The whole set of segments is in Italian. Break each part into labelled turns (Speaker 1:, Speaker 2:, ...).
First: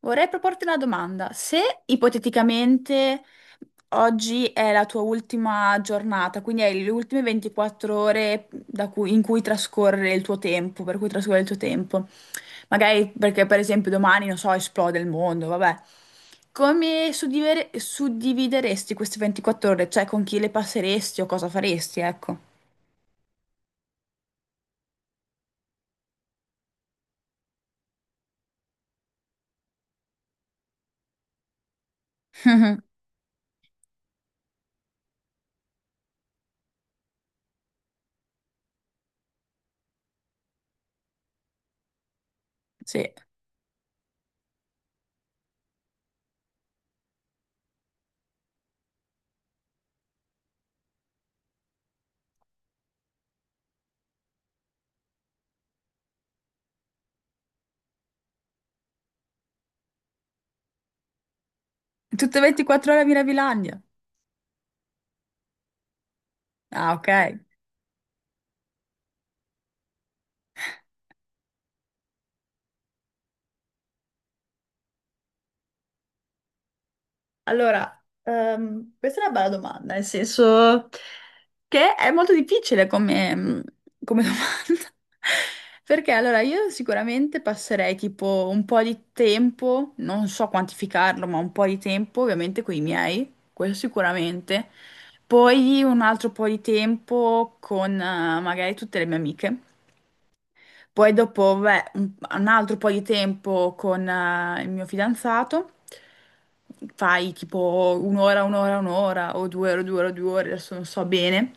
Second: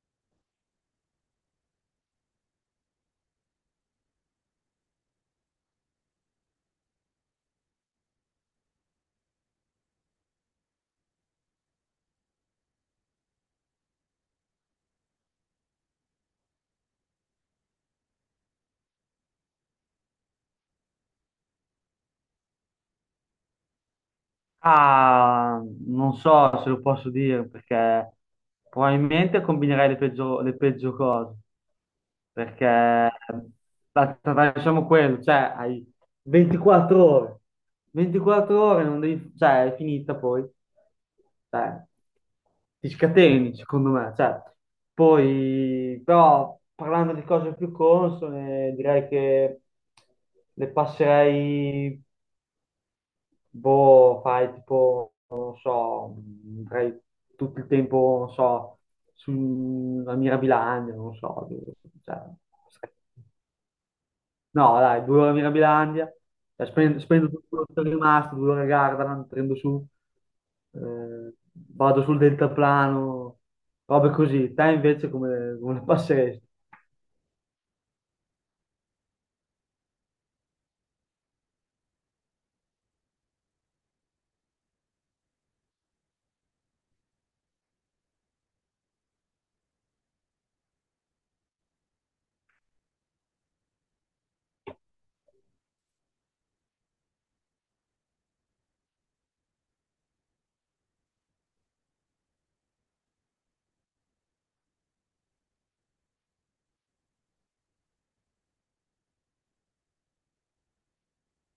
Speaker 1: Vorrei proporti una domanda. Se ipoteticamente oggi è la tua ultima giornata, quindi hai le ultime 24 ore in cui trascorre il tuo tempo, per cui trascorre il tuo tempo, magari perché per esempio domani, non so, esplode il mondo, vabbè. Come suddivideresti queste 24 ore? Cioè con chi le passeresti o cosa faresti, ecco.
Speaker 2: Ah, Non so se lo posso dire perché probabilmente combinerei le peggio cose. Perché facciamo quello, cioè hai 24 ore, 24 ore non devi, cioè è finita poi, cioè, ti
Speaker 1: Sì.
Speaker 2: scateni secondo me, cioè, poi però parlando di cose più consone direi che le passerei. Boh, fai tipo, non so, andrei tutto il tempo, non so, sulla Mirabilandia, non so, cioè,
Speaker 1: Tutte 24 ore a Mirabilandia.
Speaker 2: no, dai, due ore a Mirabilandia, cioè,
Speaker 1: Ah, ok.
Speaker 2: spendo tutto quello che è rimasto, due ore a Gardaland, prendo su, vado sul deltaplano, robe così. Te invece come, come la passeresti?
Speaker 1: Allora, questa è una bella domanda, nel senso che è molto difficile come, come domanda. Perché allora io sicuramente passerei tipo un po' di tempo, non so quantificarlo, ma un po' di tempo ovviamente con i miei, quello sicuramente. Poi un altro po' di tempo con magari tutte le mie amiche. Poi dopo, beh, un altro po' di tempo con il mio fidanzato, fai tipo un'ora, un'ora, un'ora, o due ore, due ore, due ore, adesso non so bene.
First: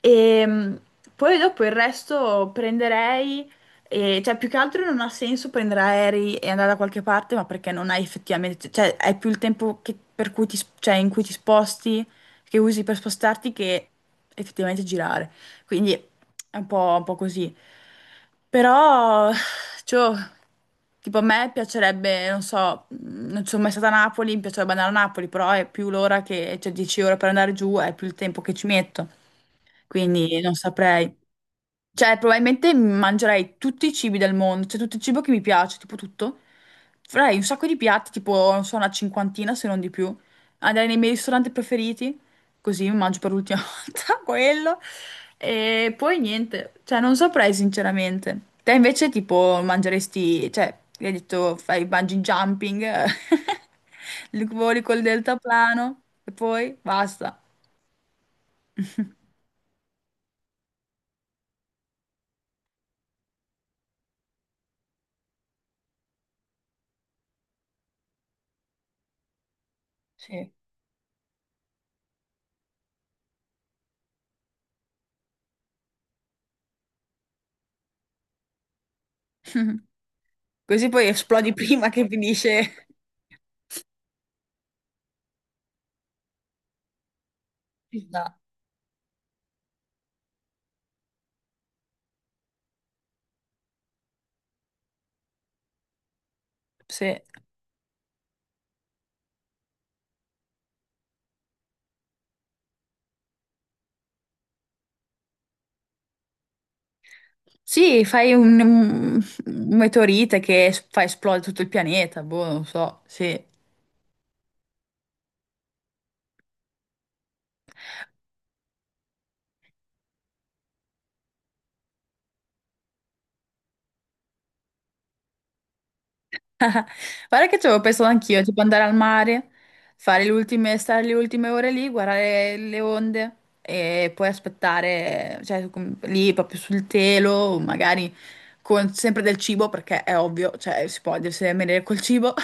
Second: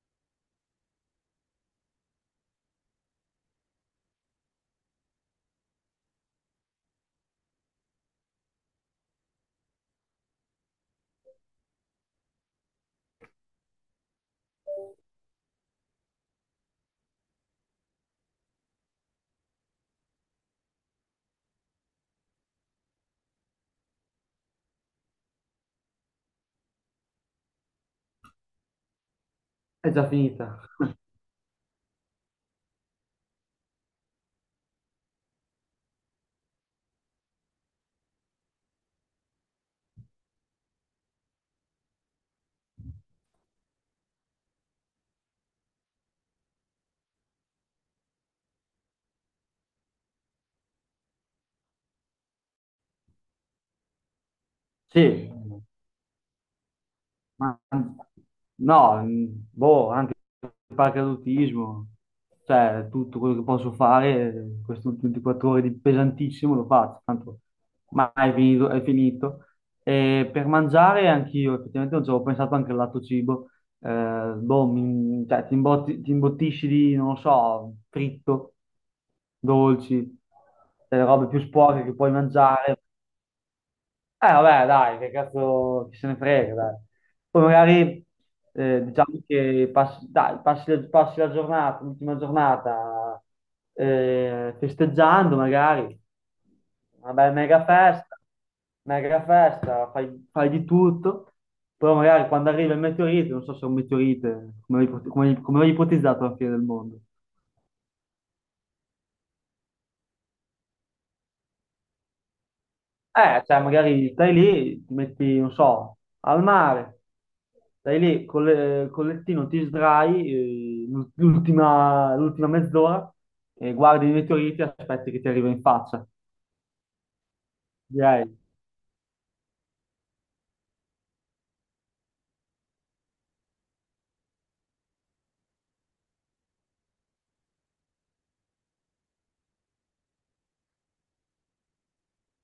Speaker 1: E poi dopo il resto prenderei, cioè più che altro non ha senso prendere aerei e andare da qualche parte, ma perché non hai effettivamente, cioè hai più il tempo per cui ti, cioè, in cui ti sposti, che usi per spostarti, che effettivamente girare. Quindi è un po' così. Però, cioè, tipo a me piacerebbe, non so, non sono mai stata a Napoli, mi piacerebbe andare a Napoli, però è più l'ora che, cioè 10 ore per andare giù, è più il tempo che ci metto.
Speaker 2: È già
Speaker 1: Quindi non
Speaker 2: finita.
Speaker 1: saprei. Cioè, probabilmente mangerei tutti i cibi del mondo, cioè tutto il cibo che mi piace, tipo tutto. Farei un sacco di piatti, tipo, non so, una cinquantina se non di più. Andrei nei miei ristoranti preferiti, così mi mangio per l'ultima volta quello. E poi niente, cioè non saprei sinceramente. Te invece tipo mangeresti, cioè, hai detto fai bungee jumping, voli col
Speaker 2: Sì,
Speaker 1: deltaplano e poi basta.
Speaker 2: Ma- no, boh, anche il paracadutismo, cioè tutto quello che posso fare, queste ultime 24 ore di pesantissimo lo faccio, tanto mai è finito, è finito. E per
Speaker 1: Sì.
Speaker 2: mangiare anch'io, effettivamente non ci avevo pensato anche al lato cibo. Boh, cioè, ti imbottisci di, non lo so, fritto, dolci,
Speaker 1: Così poi
Speaker 2: robe più
Speaker 1: esplodi
Speaker 2: sporche
Speaker 1: prima
Speaker 2: che
Speaker 1: che
Speaker 2: puoi mangiare,
Speaker 1: finisce.
Speaker 2: vabbè, dai, che cazzo chi se ne frega, dai. Poi
Speaker 1: Ci
Speaker 2: magari
Speaker 1: sta.
Speaker 2: diciamo che passi, dai, passi la giornata, l'ultima giornata festeggiando, magari.
Speaker 1: Sì.
Speaker 2: Una bella mega festa, fai, fai di tutto. Però magari quando arriva il meteorite, non so se è un meteorite, come come come l'hai ipotizzato alla fine del mondo.
Speaker 1: Sì, fai un meteorite che fa esplodere tutto il pianeta, boh, non so, sì.
Speaker 2: Cioè magari stai lì, ti metti, non so, al mare, stai lì col, col lettino, ti sdrai, l'ultima mezz'ora, e guardi i meteoriti e aspetti che ti arriva in faccia,
Speaker 1: Guarda che ci avevo pensato
Speaker 2: direi.
Speaker 1: anch'io, tipo andare al mare, fare le ultime, stare le ultime ore lì, guardare le onde e poi aspettare, cioè lì proprio sul telo, magari con sempre del cibo, perché è ovvio, cioè si può deve venire col cibo.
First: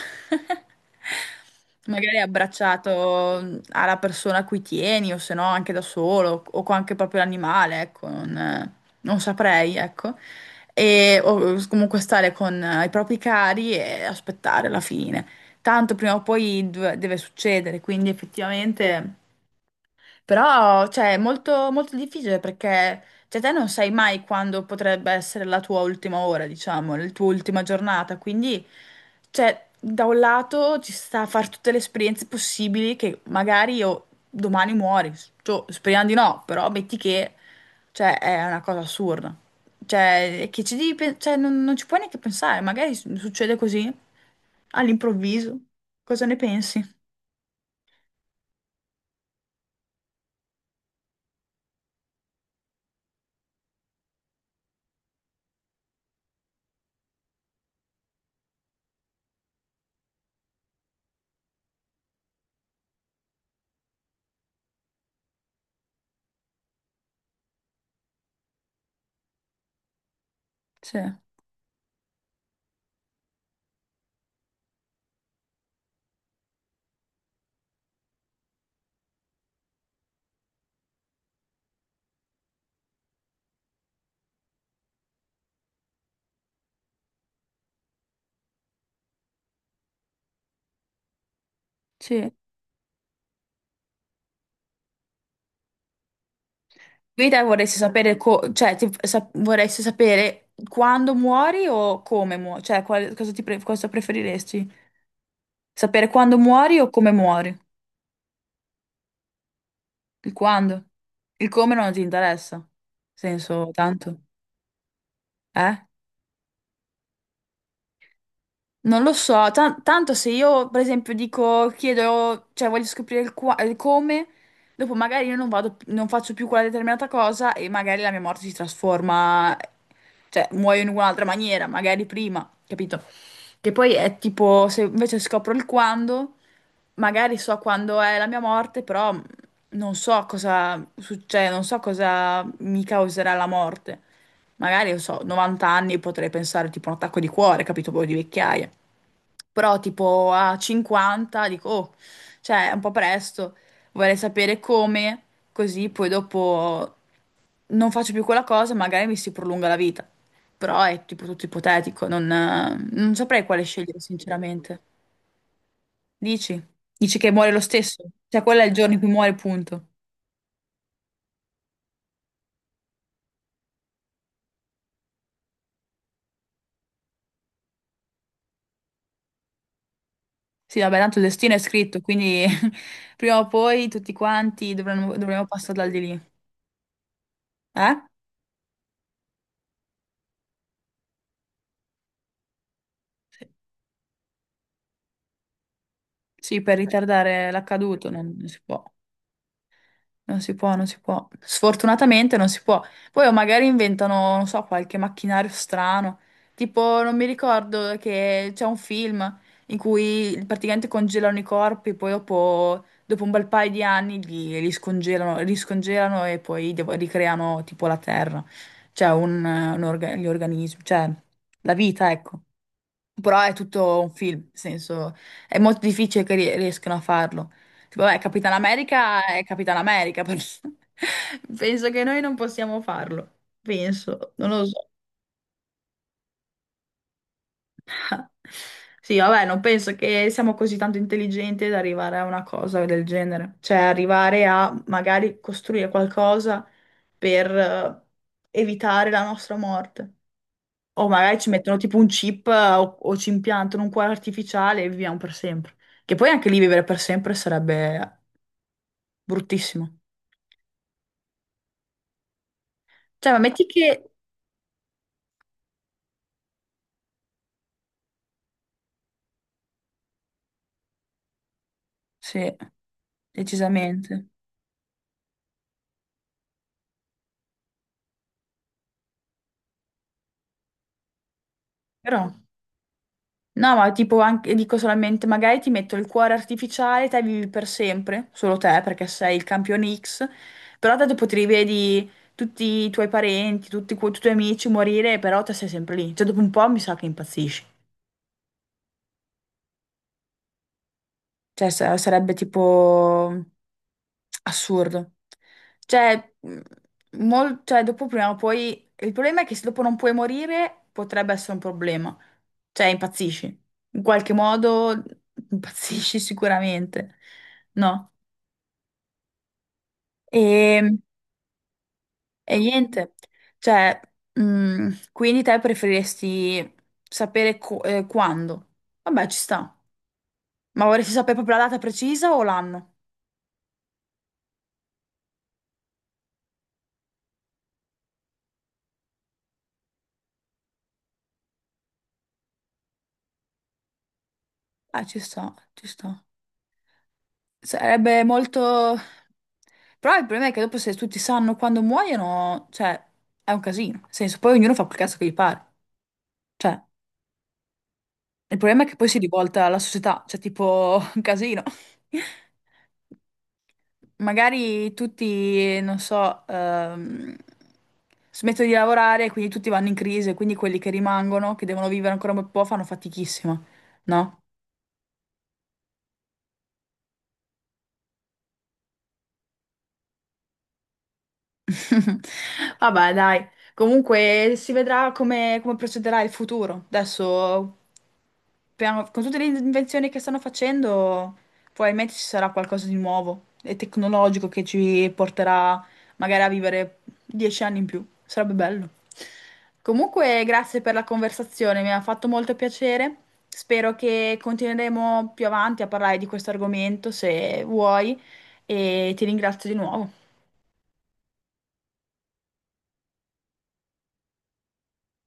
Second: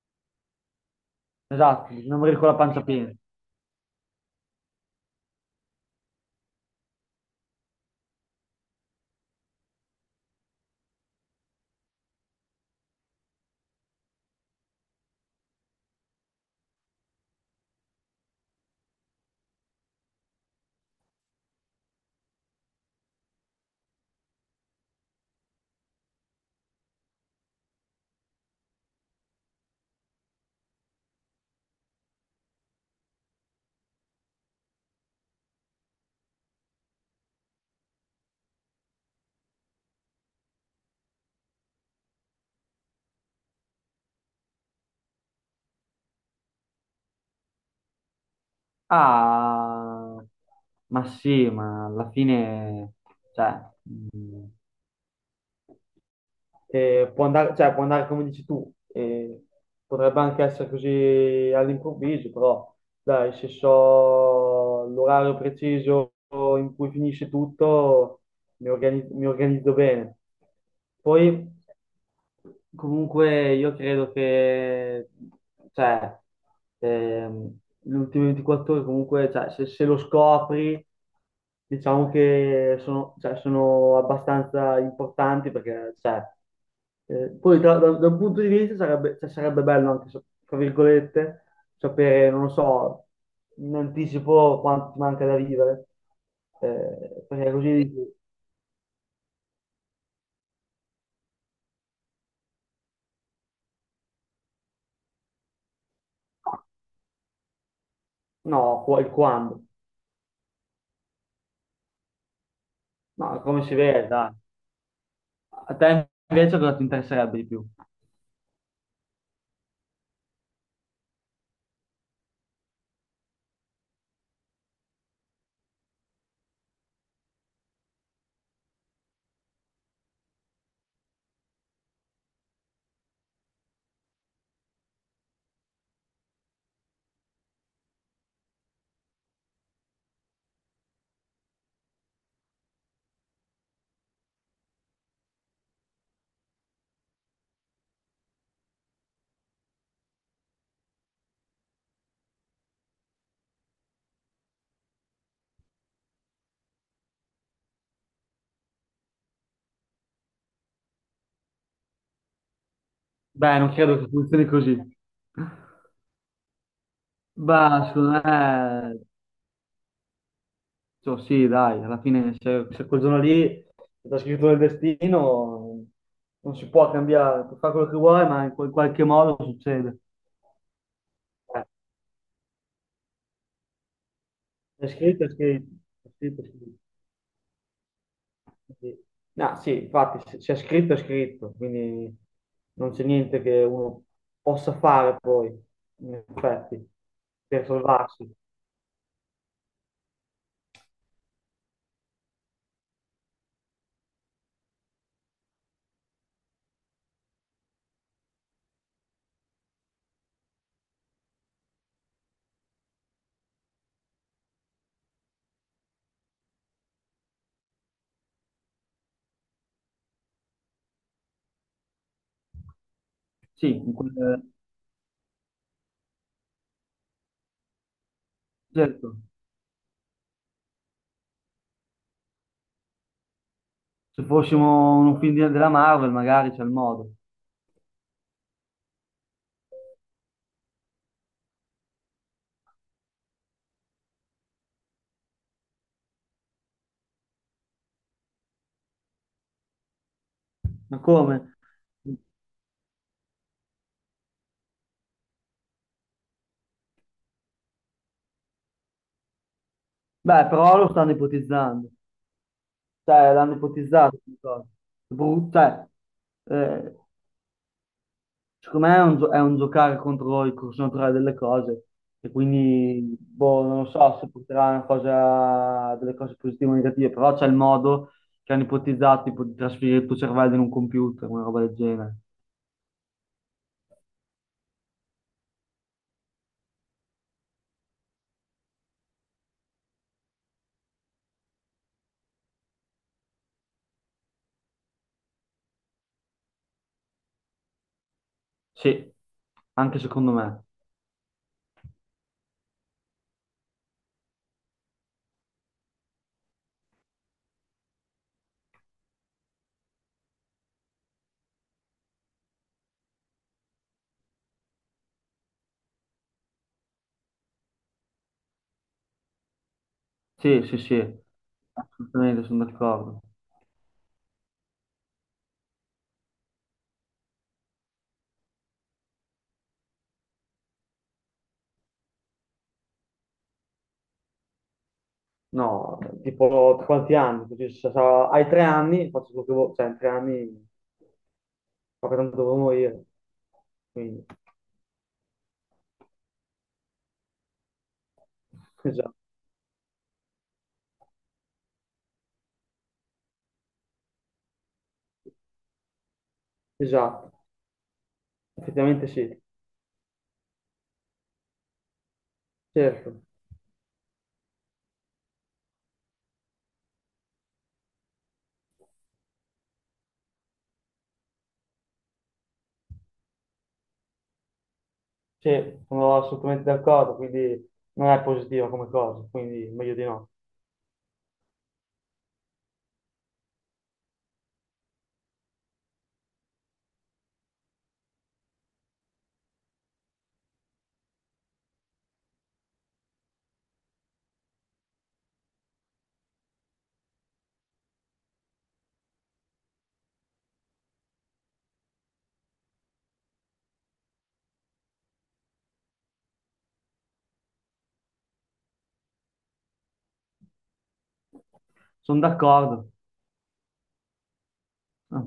Speaker 2: Esatto, bisogna
Speaker 1: Magari
Speaker 2: morire con la pancia piena.
Speaker 1: abbracciato alla persona a cui tieni, o se no anche da solo, o con anche proprio l'animale, ecco, non, non saprei, ecco e o comunque stare con i propri cari e aspettare la fine. Tanto prima o poi deve succedere, quindi effettivamente. Però, cioè, è molto, molto difficile perché, cioè, te non sai mai quando potrebbe essere la tua ultima ora, diciamo, la tua ultima giornata. Quindi, cioè, da un lato ci sta a fare tutte le esperienze possibili che magari io domani muori. Cioè, speriamo di no, però metti che, cioè, è una cosa assurda. Cioè, che ci devi, cioè, non, non ci puoi neanche pensare. Magari succede così, all'improvviso. Cosa ne pensi?
Speaker 2: Ah, ma sì, ma alla fine, cioè, eh, può andare, cioè, può andare come dici tu, potrebbe anche essere così all'improvviso, però dai, se so l'orario preciso in cui finisce tutto, mi organizzo bene.
Speaker 1: Sì,
Speaker 2: Poi. Comunque io credo che cioè, le ultime 24 ore comunque cioè, se lo scopri diciamo che sono, cioè, sono abbastanza importanti perché cioè, poi da, da un punto di vista sarebbe, cioè, sarebbe bello anche tra virgolette sapere
Speaker 1: sì.
Speaker 2: non lo so in anticipo quanto ti manca da vivere,
Speaker 1: Vita
Speaker 2: perché così
Speaker 1: vorresti sapere,
Speaker 2: dici,
Speaker 1: cioè, vorresti sapere quando muori o come muori? Cioè, cosa preferiresti? Sapere quando muori o come muori?
Speaker 2: no il quando,
Speaker 1: Il quando? Il come non ti interessa?
Speaker 2: no come
Speaker 1: Senso,
Speaker 2: si vede
Speaker 1: tanto?
Speaker 2: dai. A
Speaker 1: Eh?
Speaker 2: te invece cosa ti interesserebbe di più?
Speaker 1: Non lo so, tanto se io per esempio dico, chiedo, cioè voglio scoprire il, il come, dopo magari io non vado, non faccio più quella determinata cosa e magari la mia morte si trasforma, cioè muoio in un'altra maniera, magari prima, capito? Che poi è tipo, se invece scopro il quando, magari so quando è la mia morte, però non so cosa succede, non so cosa mi causerà la morte. Magari, non so, 90 anni potrei pensare tipo un attacco di cuore, capito? Poi di vecchiaia. Però tipo a 50 dico, oh, cioè è un po' presto, vorrei sapere come, così poi dopo non faccio più quella cosa, magari mi si prolunga la vita. Però è tipo tutto ipotetico, non, non saprei
Speaker 2: Beh,
Speaker 1: quale
Speaker 2: non
Speaker 1: scegliere
Speaker 2: credo che funzioni così.
Speaker 1: sinceramente. Dici? Dici che muore lo
Speaker 2: Beh,
Speaker 1: stesso?
Speaker 2: secondo
Speaker 1: Cioè quello è il giorno
Speaker 2: me,
Speaker 1: in cui muore, punto.
Speaker 2: cioè, sì, dai, alla fine se, se quel giorno lì è già scritto nel destino, non si può cambiare, puoi fare quello che vuoi, ma in qualche modo succede.
Speaker 1: Sì, vabbè, tanto il destino è
Speaker 2: Eh,
Speaker 1: scritto, quindi prima o poi tutti quanti
Speaker 2: È
Speaker 1: dovremmo,
Speaker 2: scritto, è
Speaker 1: dovremmo passare
Speaker 2: scritto,
Speaker 1: dal di
Speaker 2: è
Speaker 1: lì.
Speaker 2: scritto, è scritto.
Speaker 1: Eh?
Speaker 2: Sì. No, sì, infatti, se è scritto, è scritto, quindi non c'è niente
Speaker 1: Sì,
Speaker 2: che uno possa fare poi, in
Speaker 1: sì, per
Speaker 2: effetti,
Speaker 1: ritardare
Speaker 2: per
Speaker 1: l'accaduto
Speaker 2: salvarsi.
Speaker 1: non si può. Non si può, non si può. Sfortunatamente non si può. Poi o magari inventano, non so, qualche macchinario strano. Tipo, non mi ricordo che c'è un film in cui praticamente congelano i corpi, poi dopo, dopo un bel paio di anni li scongelano e poi ricreano tipo la terra. Cioè, gli organismi, cioè la vita, ecco. Però è
Speaker 2: Sì, in
Speaker 1: tutto un film, nel senso, è molto difficile che riescano a farlo. Tipo, vabbè, Capitan
Speaker 2: certo,
Speaker 1: America è Capitan America, però penso che noi non possiamo farlo.
Speaker 2: se
Speaker 1: Penso, non lo so.
Speaker 2: fossimo un film della Marvel magari c'è il modo.
Speaker 1: Sì, vabbè, non penso che siamo così tanto intelligenti da arrivare a una cosa del genere. Cioè, arrivare a magari costruire qualcosa per evitare la nostra morte.
Speaker 2: Ma
Speaker 1: O
Speaker 2: come?
Speaker 1: magari ci mettono tipo un chip o ci impiantano un cuore artificiale e viviamo per sempre. Che poi anche lì vivere per sempre sarebbe bruttissimo.
Speaker 2: Beh, però lo stanno ipotizzando,
Speaker 1: Cioè,
Speaker 2: cioè
Speaker 1: ma
Speaker 2: l'hanno
Speaker 1: metti che...
Speaker 2: ipotizzato questa cosa. Cioè, eh, secondo me è un, è un giocare contro il corso naturale delle cose e
Speaker 1: Sì,
Speaker 2: quindi, boh, non lo so
Speaker 1: decisamente.
Speaker 2: se porterà a una cosa, delle cose positive o negative, però c'è il modo che hanno ipotizzato tipo di trasferire il tuo cervello in un computer, una roba del genere.
Speaker 1: Però... No, ma tipo anche, dico solamente, magari ti metto il cuore artificiale, te vivi per sempre, solo te perché sei il campione X, però te dopo ti rivedi tutti i tuoi parenti, tutti, i tuoi amici morire, però te sei sempre lì. Cioè, dopo un po' mi sa che impazzisci.
Speaker 2: Sì, anche secondo me.
Speaker 1: Cioè, sarebbe tipo assurdo. Cioè, cioè, dopo prima o poi... Il problema è che se dopo non puoi morire, potrebbe essere un problema. Cioè, impazzisci. In qualche modo impazzisci sicuramente. No?
Speaker 2: Sì, sì,
Speaker 1: E,
Speaker 2: sì, assolutamente
Speaker 1: e
Speaker 2: sono
Speaker 1: niente.
Speaker 2: d'accordo.
Speaker 1: Cioè, quindi te preferiresti sapere quando? Vabbè, ci sta. Ma vorresti sapere proprio la data precisa o l'anno?
Speaker 2: No, tipo quanti anni? Così, se hai 3 anni, faccio quello che vuoi, cioè in 3 anni ma che tanto devo morire. Quindi,
Speaker 1: Ah, ci sta, ci sta. Sarebbe molto...
Speaker 2: esatto,
Speaker 1: Però il problema è che dopo se tutti sanno quando muoiono, cioè, è un casino. Nel senso, poi ognuno fa quel cazzo che gli pare. Cioè,
Speaker 2: esatto,
Speaker 1: il problema è che
Speaker 2: effettivamente
Speaker 1: poi si
Speaker 2: sì,
Speaker 1: rivolta alla società, cioè, tipo, un casino.
Speaker 2: certo,
Speaker 1: Magari tutti, non so, smettono di lavorare, e quindi tutti vanno in crisi, e quindi quelli che rimangono, che devono vivere ancora un bel po', fanno fatichissima, no?
Speaker 2: sì, sono assolutamente d'accordo, quindi non è positiva come cosa, quindi meglio di no.
Speaker 1: Vabbè, dai, comunque si vedrà come, come procederà il futuro. Adesso, con tutte le invenzioni che stanno facendo, probabilmente ci sarà qualcosa di nuovo e tecnologico che ci porterà magari a vivere 10 anni in più. Sarebbe bello. Comunque, grazie per la conversazione, mi ha fatto molto piacere. Spero che continueremo più avanti a parlare di questo argomento, se vuoi, e ti ringrazio di nuovo.
Speaker 2: Sono d'accordo. Ah.